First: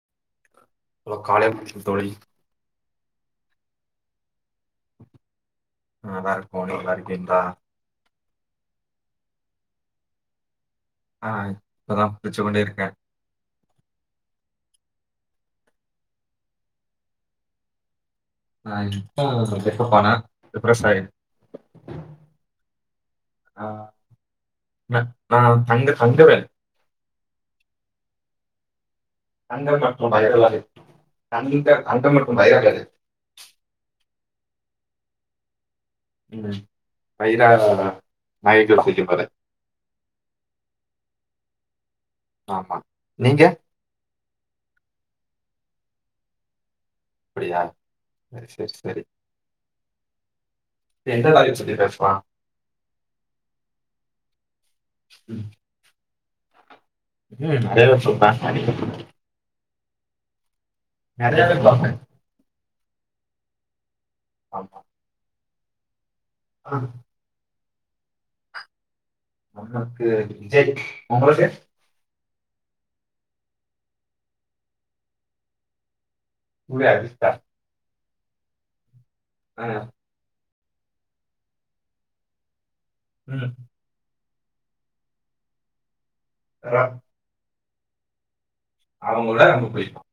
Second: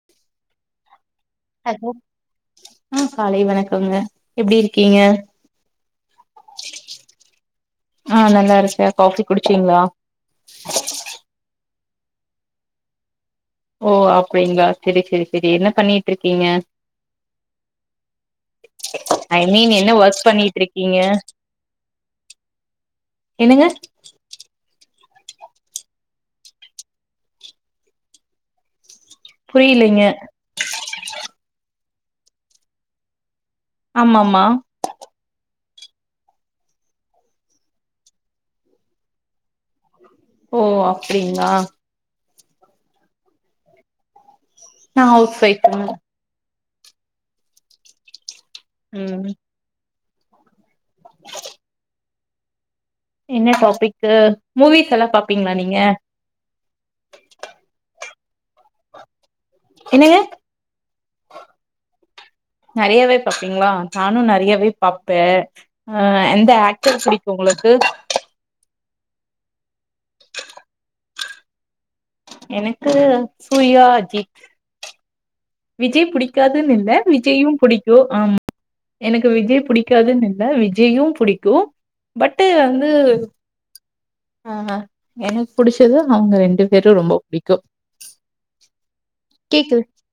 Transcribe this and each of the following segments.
[inaudible] காலை தோழி ம் காலை வணக்கம்ங்க எப்டி இ நல்லா இருக்கோ நிங்க நல்லா இருக்கீங்களா ஆ நல்லா இருக்க காபி குடிச்சீங்களா ஆ இப்போ தான் குடிச்சு கொண்டு இருக்கேன் ஓ அப்டிங்களா சேரி சேரி சேரி என்ன பண்ணிட்டு இருக்கீங்க நான் ஐ இப்பதான் மீன் என்ன பிரேக்கப் ஆனேன் ஒர்க் பண்ணிட்டு டிப்ரெஸ் இருக்கீங்க என்னங்க ந நான் தங்க தங்கவேல் தங்கம் புரியலைங்க மற்றும் வைரல் அது கந்த தங்கம் மற்றும் வைரல் அது ஆமாம் மா ம் பைரா ரார வாய் கேடுத்துக போரே ஓ அப்டிங்ளா ஆமா நீங்க நான் ஹவுஸ் வைஃப்புங்க அப்டியா செரி செரி செரி ம் எங்த வேலை சுத்தி பேஸ்வா என்ன டாப்பிக்கு மூவிஸ் எல்லாம் பாப்பீங்ளா நீங்க உம் அதே தான் சொன்னா என்னங்க நறையாவே பாப்பே நறையாவே பாப்பீங்களா நானும் நறையாவே ஆமா பாப்பே ஆ எந்த ஆ, ஆக்டர் பிடிக் உங்ளுக்கு நமக்கு விஜய் உங்களுக்கு எனக்கு சூர்யா அஜித் விஜய் புடிக்காதுன்னு உங்களுடைய இல்ல அஜித்தா விஜய்யும் புடிக்கும் ஆம் எனக்கு விஜய் ஆ, புடிக்காதுன்னு இல்ல விஜய்யும் புடிக்கும் பட்டு் வந்து ம், ஆஹ எனக் புடிச்சது அவுங்க ரெண்டு ர- பேரும் ரொம்ப புடிக்கும் அவங்கள ரொம்ப பிடிக்கும்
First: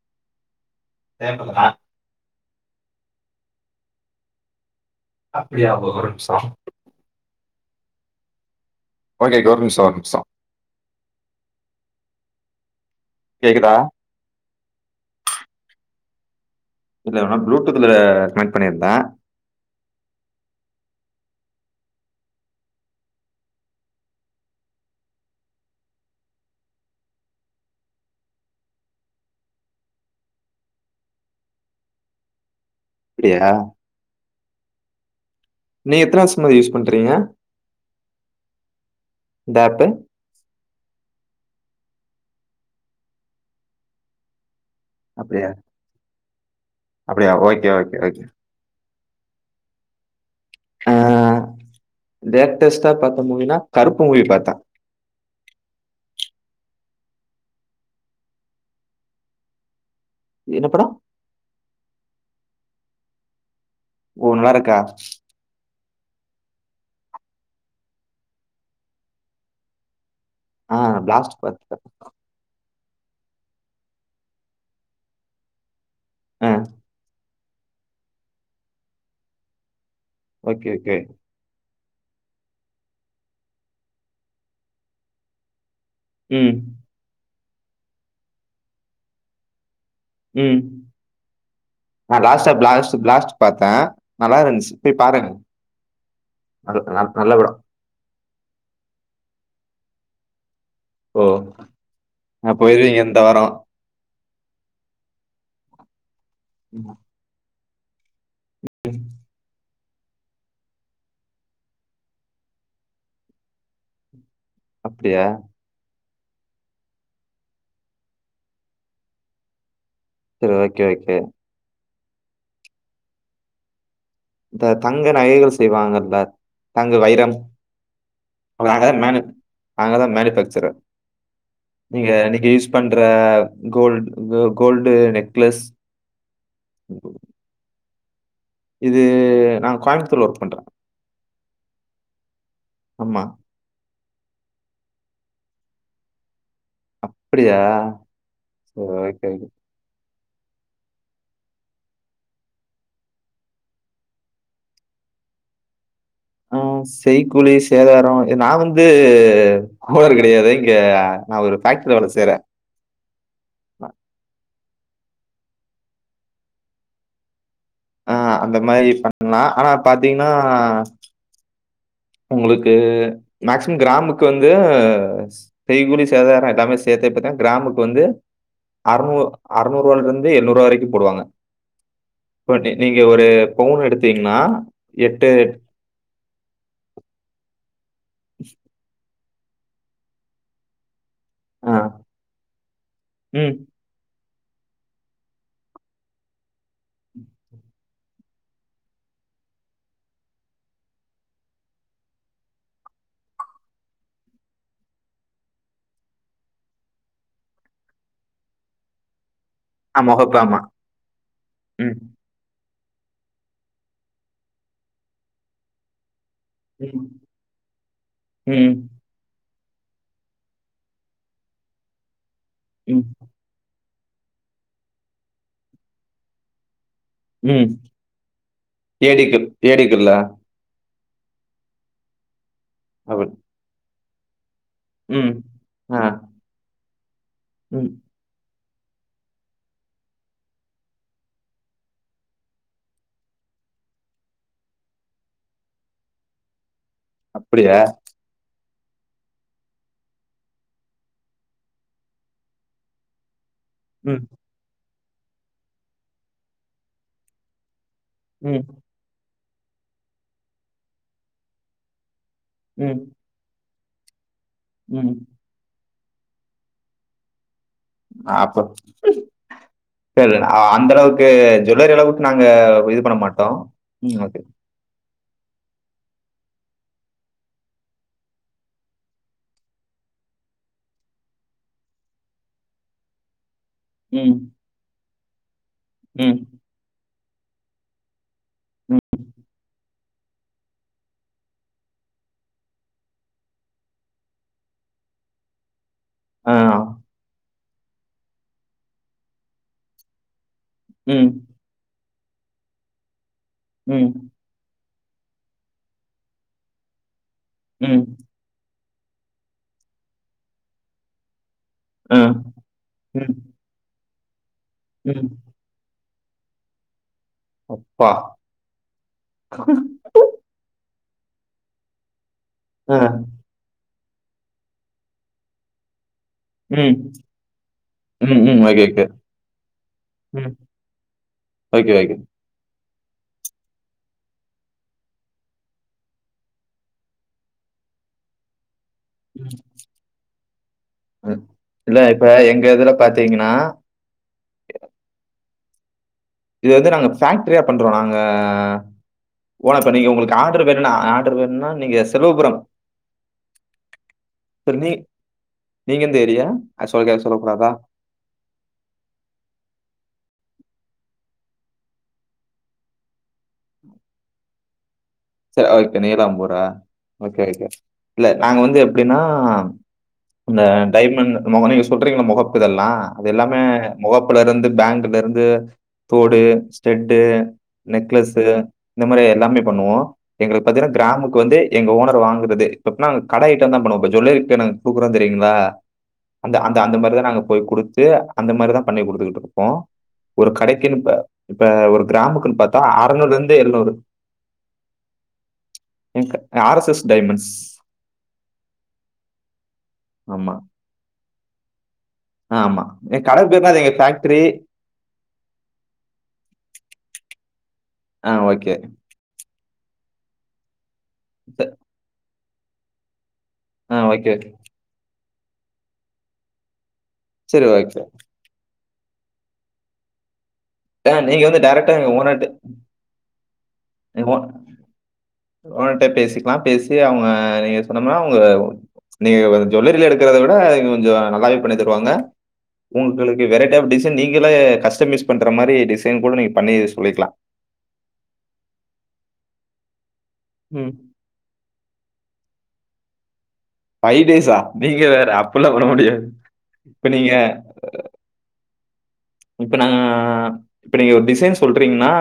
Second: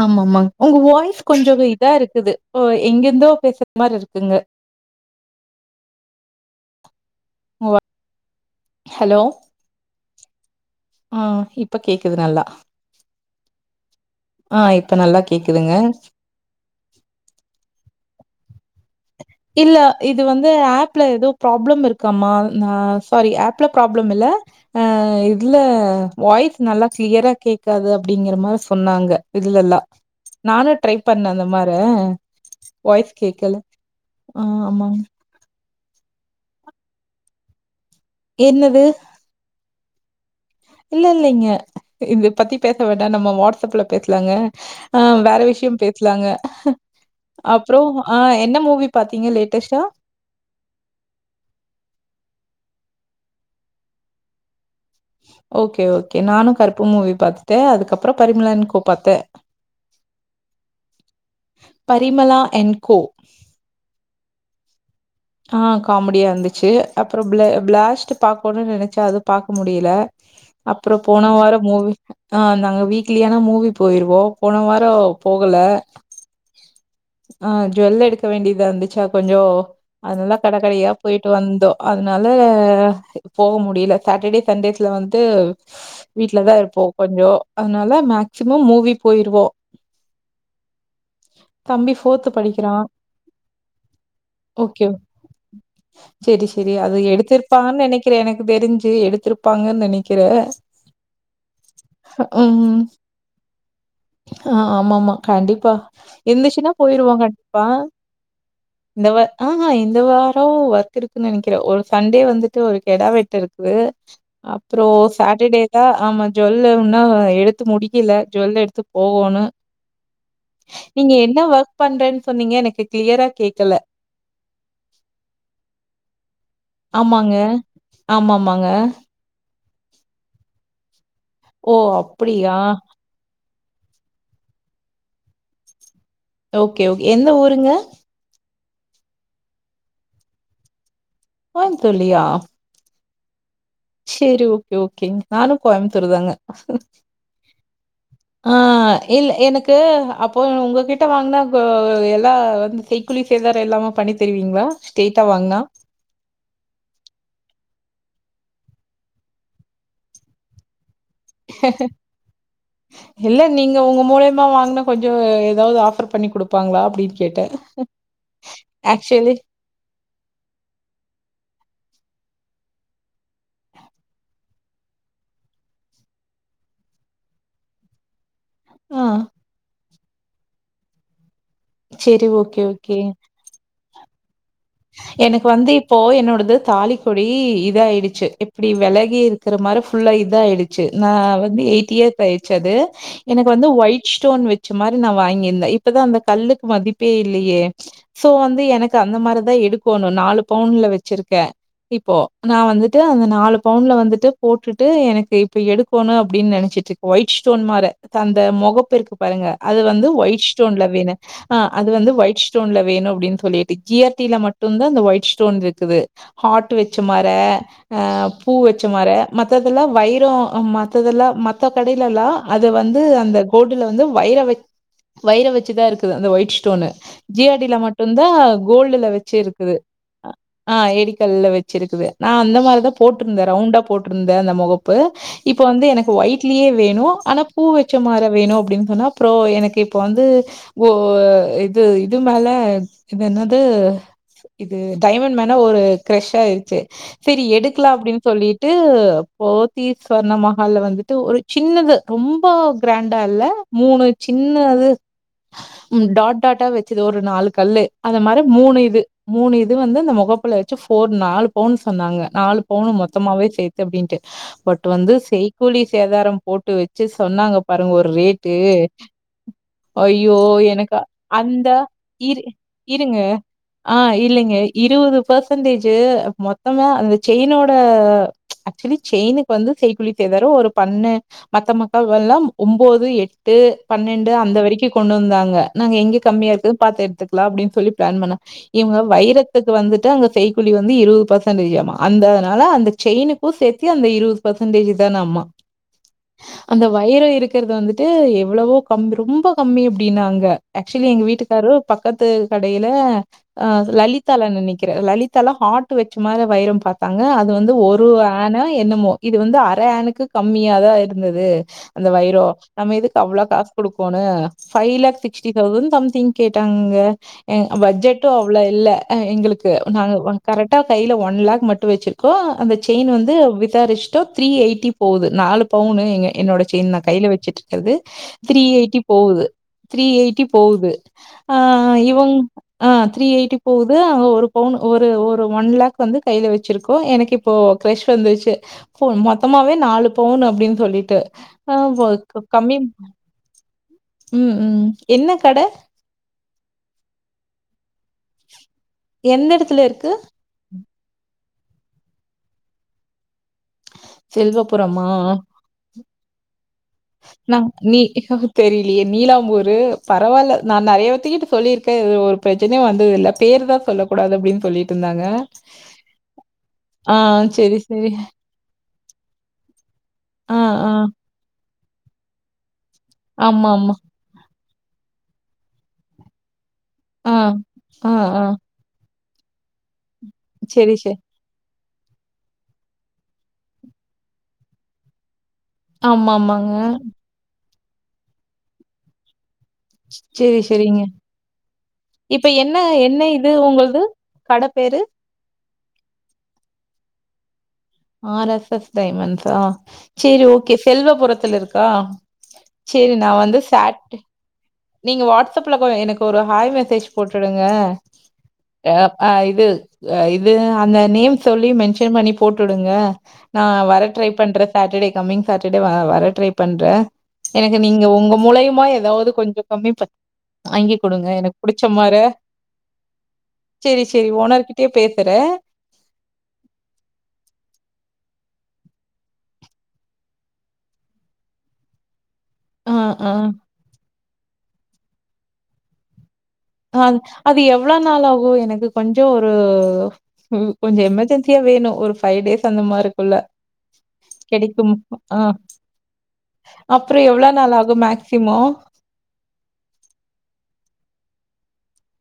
ஆம்மாம்மா உங்க வாய்ஸ் கொஞ்சோ தேவலா இதா இருக்குது எங்கிருந்தோ பேசுற மாரி இருக்குங்க அப்டியா ஒரு நிம்ஷம் உங்க ஓகே ஒரு நிமிஷம் ஒரு நிமிஷம் அ இப்ப கேக்குது நல்லா கேக்குதா ஆ இப்ப நல்லா கேக்குதுங்க இவ்ளே நேரம் ப்ளூடூத்ல கனெக்ட் பண்ணிருந்த இல்ல இது வந்து ஆப்ல ஏதோ ப்ராப்ளம் இருக்காமா நா சாரி ஆப்ல ப்ராப்ளம் இல்ல அ இத்ல வாய்ஸ் நல்லா க்ளியரா கேக்காது அப்டிங்கிற மார சொன்னாங்க இதுல இல்ல நானு ட்ரை பண்ண அந்த மார வாய்ஸ் அப்படியா கேக்கல அ ஆமாங் நீங்க எத்தன வர்ஷமா இது யூஸ் பண்றீங்க என்னது இந்த ஏப்பு இல்ல இல்லைங்க இ இது பத்தி பேச வேண்டா நம்ம வாட்ஸ்அப்ல பேஸ்லாங்க அ வேற அப்படியா விஷ்யோ பேஸ்லாங்க அப்படியா ஓகே அப்றோ ஓகே அ ஓகே என்ன மூவி பாத்தீங்க லேட்டஸ்ட்டா அ லேட்டஸ்ட்டா பாத்த மூவினா கருப்பு மூவி பாத்தே ஓகே ஓகே நானு கருப்பு மூவி பாத்துட்டே அதுக்கப்பறோ பரிமளா அண் கோ பாத்தே என்ன படோ பரிமளா எண் கோ ஓ நால்லாருக்கா ஆ காமடியா இர்ந்துச்சு அப்பறோ ப்ளே ப்ளாஸ்ட்டு பாக்கோணுன் நெனச்ச அது பாக்க முடியில ஆ அப்றோ போன பிளாஸ்ட் வாரோ பார்த்தேன் மூவி [inaudible] ஆ நாங்க வீக்லியானா மூவி போய்ருவோ போன வாரோ போகல ஆ ஆ ஜ்வெல் எடுக்க வேண்டியதார்ந்துச்சா கொஞ்சோ அதனால கட ஓகே கடையா ஓகே போய்ட் டு வந்தோ அதுனால போக முடியில சாட்டடே, சண்டேஸ்ல வந்து வீட்லதா ம் இருப்போ கொஞ்சோ அதுனால மேக்சிமம் மூவி போய்ருவோ ம் தம்பி நா ஃபோர்த்து லாஸ்ட்டா படிக்கிறா ப்ளாஸ்ட்டு ப்ளாஸ்ட் பாத்தே நல்லா இருந்ச்சி கே சேரி சேரி நல்ல அது நல்ல- நல்ல படம் எடுத்திருப்பான் நெனைக் கிறே எனக்கு தெரிஞ்சி எடுத்துருப்பாங்கன் நெனைக்கிற ஓ ஹ நான் ம் போயிருவீங்க இந்த வாரம் ஆ ஆமாமா கண்டிப்பா இர்ந்துச்சின்னா ம், போயிருவோ கண்டி ப்பா இந்த வா ஆ ஆ இந்த வாரோ ஒர்க் இருக்கு நெனக்கிறே ஒரு சண்டே வந்துட்டு ஒரு கெடா வெட்டுருக்குது அப் றோ அப்படியா சாட்டடேதா ஆமா ஜ்வல்லு உன்னு எடுத்து முடிக்கல ஜ்வல் எடுத்து போகோனு சரி ஓகே ஓகே நீங்க என்ன வொர்க் பண்றேன் சொன்னீங்க எனக்கு க்ளியரா கேக்கல இந்த தங்க நகைகள் செய்வாங்கல்ல நாங்க வைரம் ஆமாங்க. ஆமாமாங்க. நாங்கதா மேனி நாங்கதா மேனிஃபேக்சரர் ஓ! நீங்க இன்னக்கி அப்படியா? யூஸ் பண்ற கோல்ட் க கோல்டு நெக்லஸ் ஓகே ஓகே எந்த ஊருங்க இது நாங் கோயம்த்தூர்ல ஒர்க் பண்றே கோயம்த்தூர்லயா ஆமா சேரி ஓகே ஓகேங் நானு கோயம்த்தூருதாங்க அப்டியா சேர் ஓகே ஓகே டு அப்போ உ உங்ககிட்ட வாங்னா ப எல்லா அந்த செய்கூலி சேதாரோ இல்லாம பண்ணி தருவீங்ளா ஸ்டெய்ட்டா வாங்னா ம் செய்கூலி சேதாரோ இல் நா வந்து ஹோனர் கெடையாது இங்க நா ஒரு ஃபேக்ட்ரில வேல சேய்றே ஹீல்ல நீங்க உங்க மூலையுமா வாங்னா கொஞ்சோ ஏதாவ்து ஆஃபர் பண்ணி குடுப்பாங்ளா அப்டின்னு கேட்டே ஆ அந்த மாரி பண்லா ஆனா பாத்தீங்னா உங்களுக்கு மேக்சிமம் கிராமுக்கு வந்து ஸ் செய்கூலி சேதாரோ எல்லாமே சேத்தே பாத்தா கிராமுக்கு வந்து ஆ. அறநூறு அறநூறுவாலருந்து எண்நூறுவா வரைக்கு போடுவாங்க சரி. ஓகே, போய்ட்டு ஓகே. நீங்க ஒரு பவுன் எடுத்தீங்னா எனக்கு வந்து இப்போ என்னோடது தாலிக்கொடி இத ஆயிடுச்சு இப்டி விலகி இருக் க்கிற மாரே ஃபுல்லா இதாயிடுச்சு நா வந்து ஆ, எயிட் இயர்த் ஆயிடுச்சு அது எனக்கு ம். வந்து ஒய்ட் ஸ்டோன் வெச்ச மாரி நா வாங்கியிருந்தே இப்பதா அந்த கல்லுக்கு மதிப்பே இல்லேயே சோ வந்து எனக்கு அந்த மாரிதா எடுக்கோணு நாலு பவுன்ல வச்சிருக்கே இப்போ நா வந்துட்டு அந்த நாலு பவுன்ல வந்துட்டு போட்டுட்டு எனக்கு இப்ப எடுக்கோணு அப்டின் நெனைச்சிட்ருக் ஒயிட் ஸ்டோன் மாரே தந்த மொகப்பெருகு பருங்க அது ஆ வந்து முகப்பு ஒயிட் ஆமா. ஸ்டோன்ல வேண அ அது ம். வந்து ஒயிட் ஸ்டோன்ல வேணும் அப்டின் சொல்லிட்டு ஜி ஆர் டி மட்டும்தா இந்த ஒயிட் ஸ்டோன்ருக்குது ஹாட்டு் வச்ச ம். மற அ பூ ம். வச்ச மற மத்ததெல்லா வைரோ மத்ததெல்லா மத்த கடைலல்லா அது வந்து ம். அந்தக் கோட்டுல வந்து வைர வெக் வைர வச்சிதா இருக்குது அந்த ஒயிட் ஸ்டோனு ஜிஆர் ம். டில மட்டுந்தா கோல்டுல வச்சு ஏடிக்கு இருக்குது ஏடிக்குல்ல. அ ஆ ஏடிக்கல்ல வச்சிருக்குது நா அந்த மாரிதா அவள். போட்ருந்தே ரவுண்டா போட்ருந்தே அந்த மொகப் இப்போ ம். இப்ப வந்து ஆ. எனக்கு ஒய்ட்லே வேணு ஆனா பூ ம். வச்ச மாற வேணு அப்டின்னு சொன்னாப் அப்றோ எனக்கு இப்போ வந்து ஓ இது இது மேல இது என்னத் து இது டைமண் மேன ஒரு க்ரெஷ் ஆயிருச்சு செரி அப்படியா? எடுக்லா அப்டின் சொல்லிட் டு போத்தீஸ் ஸ்வர்ண மஹால்ல வந்துட்டு ஒரு சின்னது ரொம்ப கிரண்டா இல்ல மூணு ம். சின்ன அது ம் டாட் டாட்டா வெச்சது ஒரு நாலு கல்லு அந்த மார் ம். மூணு இது மூணு இது வந்து இந்த மொகப்புல வச்சு ஃபோர் நாலு பவுன் சொன்னாங்க நாலுப் பவுனு ம். மொத்தமாவே சேத்து அப்டின்ட்டு பட் வந்து ம். செய்கூலி சேதாரம் போட்டு வச்சு சொன்னாங்கப் பாருங்க ஒரு ரேட்டு அப்ப சரி ஐயோ அ அந்த எனக்கு அளவுக்கு அந்த ஜுவல்லரி அளவுக்கு இரு நாங்க இது பண்ண இருங்க மாட்டோம். ஆ ம். ஓகே. இல்லைங்கை இருவது பர்சன்டேஜு மொத்தமா அந்த செயினோட ம்ச் ஆக்சுவலி செயினுக்கு வந்து செய்க்கூலி தேதாரோ ஒரு பண்ணு மத்த மக்கள் வல்லா ஒம்போது எட்டு பன்னெண்டு ம். அந்த வரைக்கு கொண்டு வந்தாங்க நாங்க எங்க ம். கம்மியா இருக்கு பாத்து எடுத்துக்கலா அப்டின்னு சொல்லி பிளான் பண்ண ம். இவங்க வைரத்துக்கு வந்துட்டு அங்க செய் கூலி வந்து இருவது பர்சன்டேஜியாமா அந்த அதனால அந்த செயினுக்கு சேத்தி அந்த இருவது பர்சன்டேஜு தானம்மா ஆ. அந்த வைரோ இருக்குறது வந்துட்டு எவ்ளவோ கம் ரொம்ப கம்மி அப்டின்னாங்க ஆக்சுலி எங்க ம். வீட்டுக்காரு பக்கத்து கடையில அ அது ம். லலிதால நினைக் க்கிரே லலிதால ஹாட்டு வச்சு மாரியே வைரோ பாத்தாங்க அது வந்து ம். ஒருவ ஆனா என்னமோ இது வந்து அர ஆனுக்கு கம்மியாதா இருந்தது அந்த ஆ. வைரோ நம்ம எதுக்கு ம். அவ்ளோ காசு குடுக்கோனு ஃபைவ் லாக் ம். சிக்ஸ்டி தெளசண் சம்திங் கேட்டாங்க எங் அப்பா! பட்ஜெட்டு அவ்ளோ இல்ல அ எங்களுக்கு நாங்க வங் கரெக்டா கையில ஒன் லாக் மட்டு வச்சிருக்கோ அந்த ஆ. செயின் வந்து விசாரிச் டோ த்ரீ எயிட்டி போகுது நாலு பவுனு எங்க என்னோட செயின் ம். நா கைல வச்சிட்ருக்கறது ம், ம். Three okay, eighty okay. போகுது த்ரீ எயிட்டி ம். போகுது ஆ ஓகே, ஓகே. இவங் ஆ த்ரீ எயிட்டி போகுது ஒரு பவுண் ஒரு ஒரு ஒன் லேக் வந்து கைல வச்சிருக்கோ எனக்கு இப்ப கிரஷ் வந்துச்சு போன் ம். மொத்தமாவே நாலு பௌன்னு அப்டின்னு சொல்லிட்டு அ கம்மி த்தீங்கன்னா உ உ என்ன கட இது வந்து நாங்க ஃபேக்டரியா பண்றோ நாங்க எந்த ஓனர் இடத்துல பண்ணி இருக்கு? உங்களுக்கு அ [unintelligible] ஆர்டர் வேணுனா நீங்க செலவபுரோ நீ செல்வப்புறமா நீங்க எந்த ஏரியா? அது சொல்ல நா சொல்லக்கூடாதா? நீ ங்க தெரியலியே நீலாம்பூரு பரவாயில்ல நா நெறியா பேத்துக்கிட்ட சொல்லியிருக்கே இது ஒரு பிரச்சனையு வந்ததில்ல பேருதா சொல்லக் கூடாது அப்டின் சொல்லிட்டு இருந்தாங்க சேரி ஓகே நீலாம்பூரா ஆ ஓகே ஓகே செரி செரி இல்ல நாங்க வந்து எப்டின்னா ஆ அ ஆ டைமண்ட் முக நீங்க சொல்றீங்கள மொகப்பு இதெல்லா அது எல்லாமே ஆமா ஆமா மொகப் அல இருந்து பேங்கல இருந்து தோடு ஸ்டெட்டு ஆ ஆ ஆ நெக்லஸு இந்த மாதிரி எல்லாமே பண்ணுவோ எங்களுக்கு செரி பாத்தீங்கன்னா செரி கிராமுக்கு வந்து எங்க ஓனர் வாங்குறது இப்ப கட ஐட்டம் தா பண்ணுவாப்ல இப்ப ஜேவெள்ளேரி இருக்கு நாங்க குடுக்குறோ தெரியுங்களா ஆமா அந்த ஆமாங்க அந்த அந்த மாதிரிதா நாங்க போய் குடுத்து அந்த மாதிரிதா பண்ணி குடுத்துக்கிட்டு இருப்போ ஒரு செரி கடைக்குன்னு செரிங்க இப்ப இப்ப ஒரு இப்ப கிராமக்கு பாத்தா அறநூறுல இருந்து எழுநூறு கடபேரு R S S diamonds R S S டைமண்ட்ஸா சரி ஆமாம் ஓகே செல்வபுரத்துல இருக்கா ஆமாம் சேசேரி என் நா கடை வந்து பேர் தான் அது எங்கள் ஃபாட்டு ஃபேக்ட்ரி நீங்க வாட்ஸப்ல எனக்கு ஒரு ஹாய் மெசேஜ் போட்டுடுங்க ஆ ஓகே அ அ இது இது அந்த நேம் சொல்லி மென்ஷன் பண்ணி போட்டுடுங்க நா ஆ வர ட்ரை ஓகே பண்றே சாட்டர்டே கம்மிங் சாட்டர்டே வர ட்ரை பண்றே சரி எனக்கு ஓகே. நீங்க உங்க மூலையுமா ஏதாவது கொஞ்சோ கம்மி பண் வாங்கி ஆ குடுங்க நீங்க எனக்கு வந்து புடிச்ச டைரக்ட்டா எங்க மார ஓனர்ட்ட சேரி எங்க சேரி ஓன் ஓனர் கிட் கிட்டே பேசுறே ஓனர்ட்ட பேசிக்கலா பேசி அவுங்க நீங்க சொன்னம்னா அவுங்க நீங்க ஜுவல்லரில எடுக்கறத விட இது கொஞ்சோ நல்லாவே பண்ணி தருவாங்க ஆ ஆ உங்களுக்கு வெரைட்டி ஆஃப் நீங்களே கஸ்டமைஸ் டிசைன் பண்ற மாதிரி டிசைன் கூட நீங்க பண்ணி ஆ சொல்லிக்கலா அது எவ்ளோ நாளா ஆகு எனக்கு கொஞ்சோ ஒரு ம். கொஞ்சோ எமெர்ஜென் க்கே வேணு ஒரு ஃபைவ் டேஸ் அந்த மாரிக்குள்ள டேஸா? கிடைக்கு நீங்க வேற ஆ அப்படிலாம் பண்ண முடியாது. இப்ப அப்றோ நீங்க எவ்வளோ நாள் ஆகு மேக் சிமோ இப்பநா இப்ப நீங்க ஒரு டிசைன் சொல்றீங்கன்னா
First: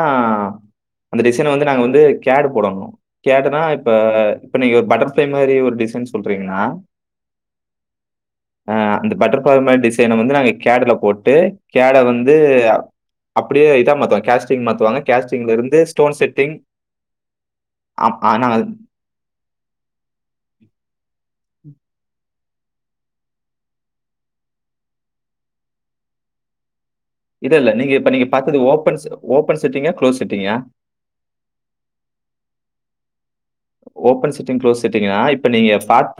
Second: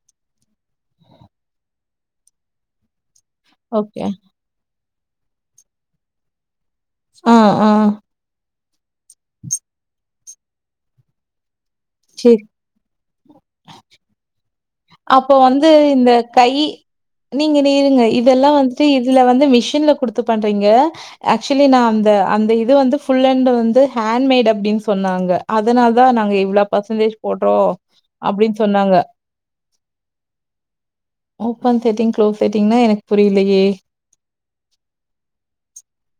அந்த டிசைன வந்து நாங்க வந்து கேடு போடணு கேடுனா இப்ப ஓகே இப்ப நீங்க ஒரு பட்டர்ஃப்ளை மாரி ஒரு டிசைன் சொல்றீங்கன்னா ஆ ஆ அ அந்த பட்டர்ஃபார்மேட் டிசைன வந்து நாங்க கேடுல போட்டு கேட வந்து சேரி அப்டியே இதா மாத்ரோ கேஸ்ட் அப்போ வந்து இந்த கை நீங்க நீருங்க அம் ஆனா இதெல்லா வந்துட்டு இதுல வந்து மிஷின்ல குடுத்து பண்றீங்க ஆக்சுலி நா அந்த அந்த இது வந்து ஃபுல்லண்ட் வந்து ஹேண்ட் மேடு அப்படின்னு சொன்னாங்க அதனால தா நாங்க இவ்ளோ பர்சன்டேஜ் இது போட்றோ இல்ல நீங்க இப்ப நீங்க பாத்தது அப்டின்னு சொன்னாங்க ஓபன் ஓபன் செட்டிங்கா குளோஸ் செட்டிங்கா ஓபன் செட்டிங் க்ளோஸ் செட்டிங்னா எனக்கு புரியலயே ஓபன் செட்டிங் க்ளோஸ் செட்டிங்னா இப்ப நீங்க பாத்த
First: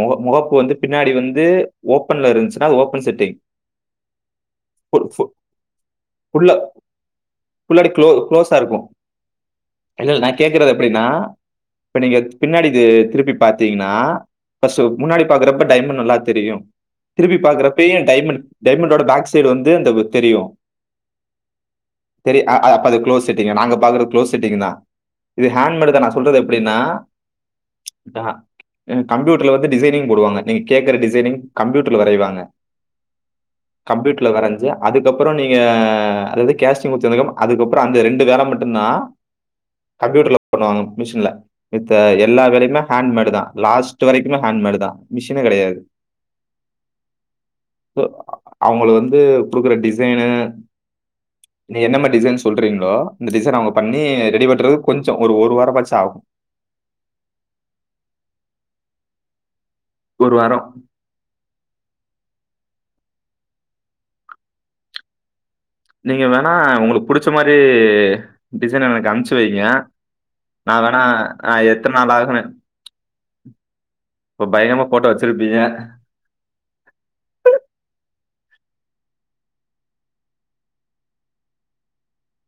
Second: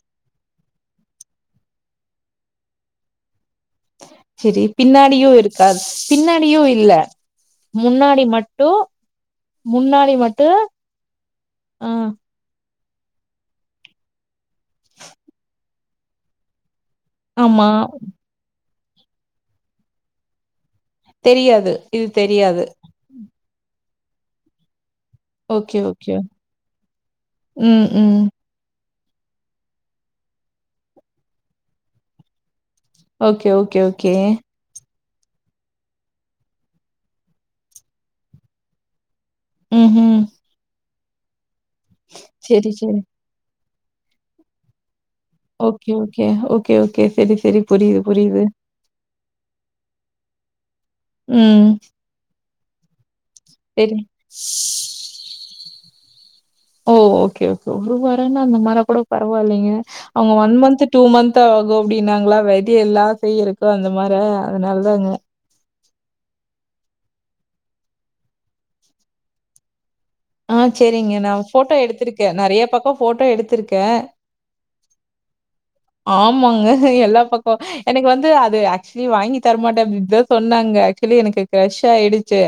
முக முகப்பு வந்து பின்னாடி வந்து ஓப்பன்ல இருந்ச்சுன்னா அது ஓபன் செட்டிங் சரி ஃபு ஃபு பின்னாடியும் இருக்காது ஃபுல்லா பின்னாடியும் இல்ல ஃபுல்லாடி க்ளோ முன்னாடி க்ளோஸா மட்டு இருக்கும். இல்ல, முன்னாடி இல்ல. நான் மட்டு கேட்கறது எப்படின்னா, ஆ இப்ப நீங்க பின்னாடி இது திருப்பி பாத்தீங்கன்னா பஸ முன்னாடி பாக்குறப்ப டைமண்ட் நல்லா தெரியு திருப்பி ஆமா பாக்குறப்பேயு டைமண்ட் டைமண்டோட பேக் சைடு வந்து அந்த தெரியும் தெரியாது இது தெரியாது ட்டீங்க நாங்க பாக்கற க்ளோஸ் செட்டிங்தா இது ஓகே ஹாண்ட்மேடுதா நா ஓகே சொல்றது எப்படின்னா ம் ம் த எங் கம்யூட்டர்ல வந்து டிசைனிங் போடுவங்க நீங்க கேக்குற டிசைனிங் கம்யூட்டர்ல வரைவாங்க ஓகே ஓகே ஓகே கம்ப்யூட்டர்ல வரஞ்ச அதுக்கப்பறோ நீங்க அதாவது கேஸ்டிங் ஊத்துனதுக்கப்பறோ அந்த ரெண்டு வேல மட்டும்தா ம் ம் கம்ப்யூட்டர்ல பண்ணுவாங்க மிஷின்ல மித்த எல்லா செரி வேலையுமே செரி ஹேண்ட்மேடுதா லாஸ்ட் இது வரைக்குமே ஹேண்ட் மேடுதா ஓகே ஓகே ஓகே ஓகே சரி சரி புரியிது புரியிது அவங்களு வந்து குடுக்குற டிசைனு ம். நீ என்ன மாறி டிசைன் சொல்றீங்ளோ இந்த டிசைன் அவங்க சரி. பண்ணி ரெடி பண்றதுக்கு கொஞ்சோ ஒரு ஒரு வார ஆச்சு ஆகும் ஓ ஓகே ஓகே ஒரு வாரன்னா அந்த மாறா கூட பரவாயில்லைங்க அவங்க ஒரு ஒன் வாரம் மந்த் டூ மந்த் ஆகும் அப்டின்னாங்களா வெதை எல்லா செய்றக்கு அந்த மாறா அதனால தாங்க நீங்க வேணா உங்களுக்கு புடிச்ச மாறி டிசைன் எனக்கு அம்ச்சி வைங்க ஆ நான் வேணா சேரிங்க நா நான் போட்டோ எத்தனை நாள் எடுத்திருக்கே ஆகுன்னு நிறைய பக்கம் போட்டோ எடுத்திருக்கே இப்ப பயங்கரமா போட்டோ வச்சிருப்பீங்க ஆமாங்க எல்லா பக்கம் எனக்கு வந்து அது ஆக்சுவலி வாங்கி தரமாட்டே அப்படின்னுதா சொன்னாங்க ஆக்சுவலி எனக்கு கிரஷ் ஆயிடுச்சு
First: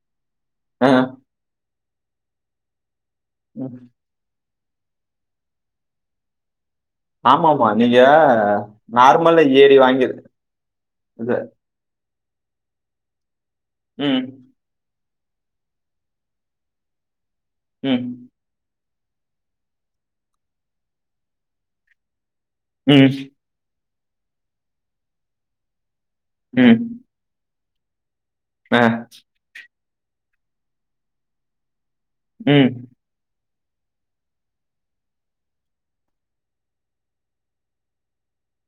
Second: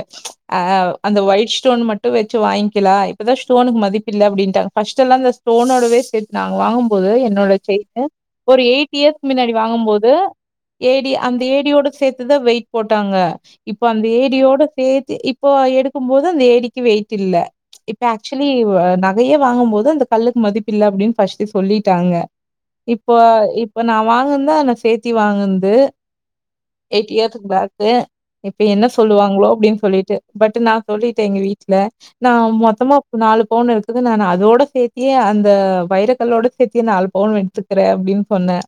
அ அஹ். அந்த ஒயிட் ஸ்டோன் மட்டு வச்சு வாய்ங்க்கலா இப்பதா ஸ்டோனுக்கு மதிப் இல்ல அப்படின்ட்டாங்க ஃபர்ஸ்ட் எல்லா இந்த ஸ்டோனோடவே சேத்து நாங்க வாங்கும்போது ஆமா என்னோட ஆமா நீங்க செயினு ஒரு எயிட் இயர்ஸ் நார்மலா மின்னாடி ஏடி வாங்கும் வாங்கி போது ஏடி இது. அந்த ஏடியோட சேத் இப்டிதா வெயிட் போட்டாங்க இப்ப அந்த ம் ஏடியோட சேத் தே இப்போ எடுக்கும் போது அந்த ஏடிக்கு வெயிட் இல்ல ம் இப்ப ஆக்சு வலி நகையே வாங்கும்போது அந்த கல்லுக்கு மதிப்பு இல்ல அப்படின்னு ஃபர்ஸ்ட்டே சொல்லிட்டாங்க இப்போ ம் இப்ப நா வாங்குனதுதா நா சேத்தி வாங்குன்து ம் எய்ட் இயர்ஸ்க்கு பேக்கு இப்ப ஆ என்ன சொல்லுவாங்ளோ அப்படின்னு சொல்லிட்டு பட்டு நா சொல்லிட்டேன் எங்க வீட்ல நா ம் மொத்தமா ஒரு நாலு பவுன் இருக்குது நானு அதோட சேத்தியே அந்த வைர கல்லோட சேத்தியே நாலு பவுன் எடுத்து க்கிறே அப்டின்னு சொன்ன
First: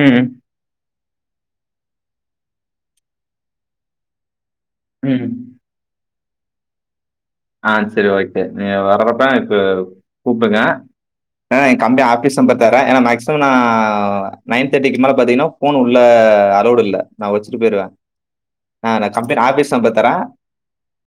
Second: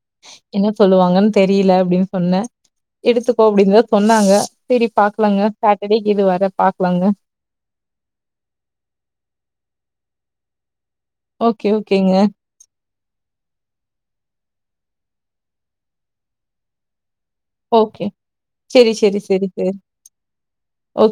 ம் என்ன சொல்லுவாங்கன்னு தெரியல அப்டின்னு சொன்னே எடுத்துக்கோ அப்டின்னு தா சொன்னாங்க சேரி ம் பாக்கலாங்க சாட்டர்டே கீது வரே பாக்கலாங்க ஆ சேரி ஓகே நீங்க வரப்பப்பே எனக்கு கூப்டுங்க வேனா ஓகே எ கம்பெனி ஓகேங்க ஆஃபீஸ் நம்பர் தரே ஏன்னா மேக்ஸ் அப்றோ நா நைன் தேர்டிக்கு மேல பாத்தீங்கன்னா ஃபோன் உள்ள அலவுட் இல்ல நா வச் துட்டு பொய்யிருவே ஓகே நா செரி நா செரி கம்பெனி செரி செரி ஆபீஸ் நம்பர் தர ஓகே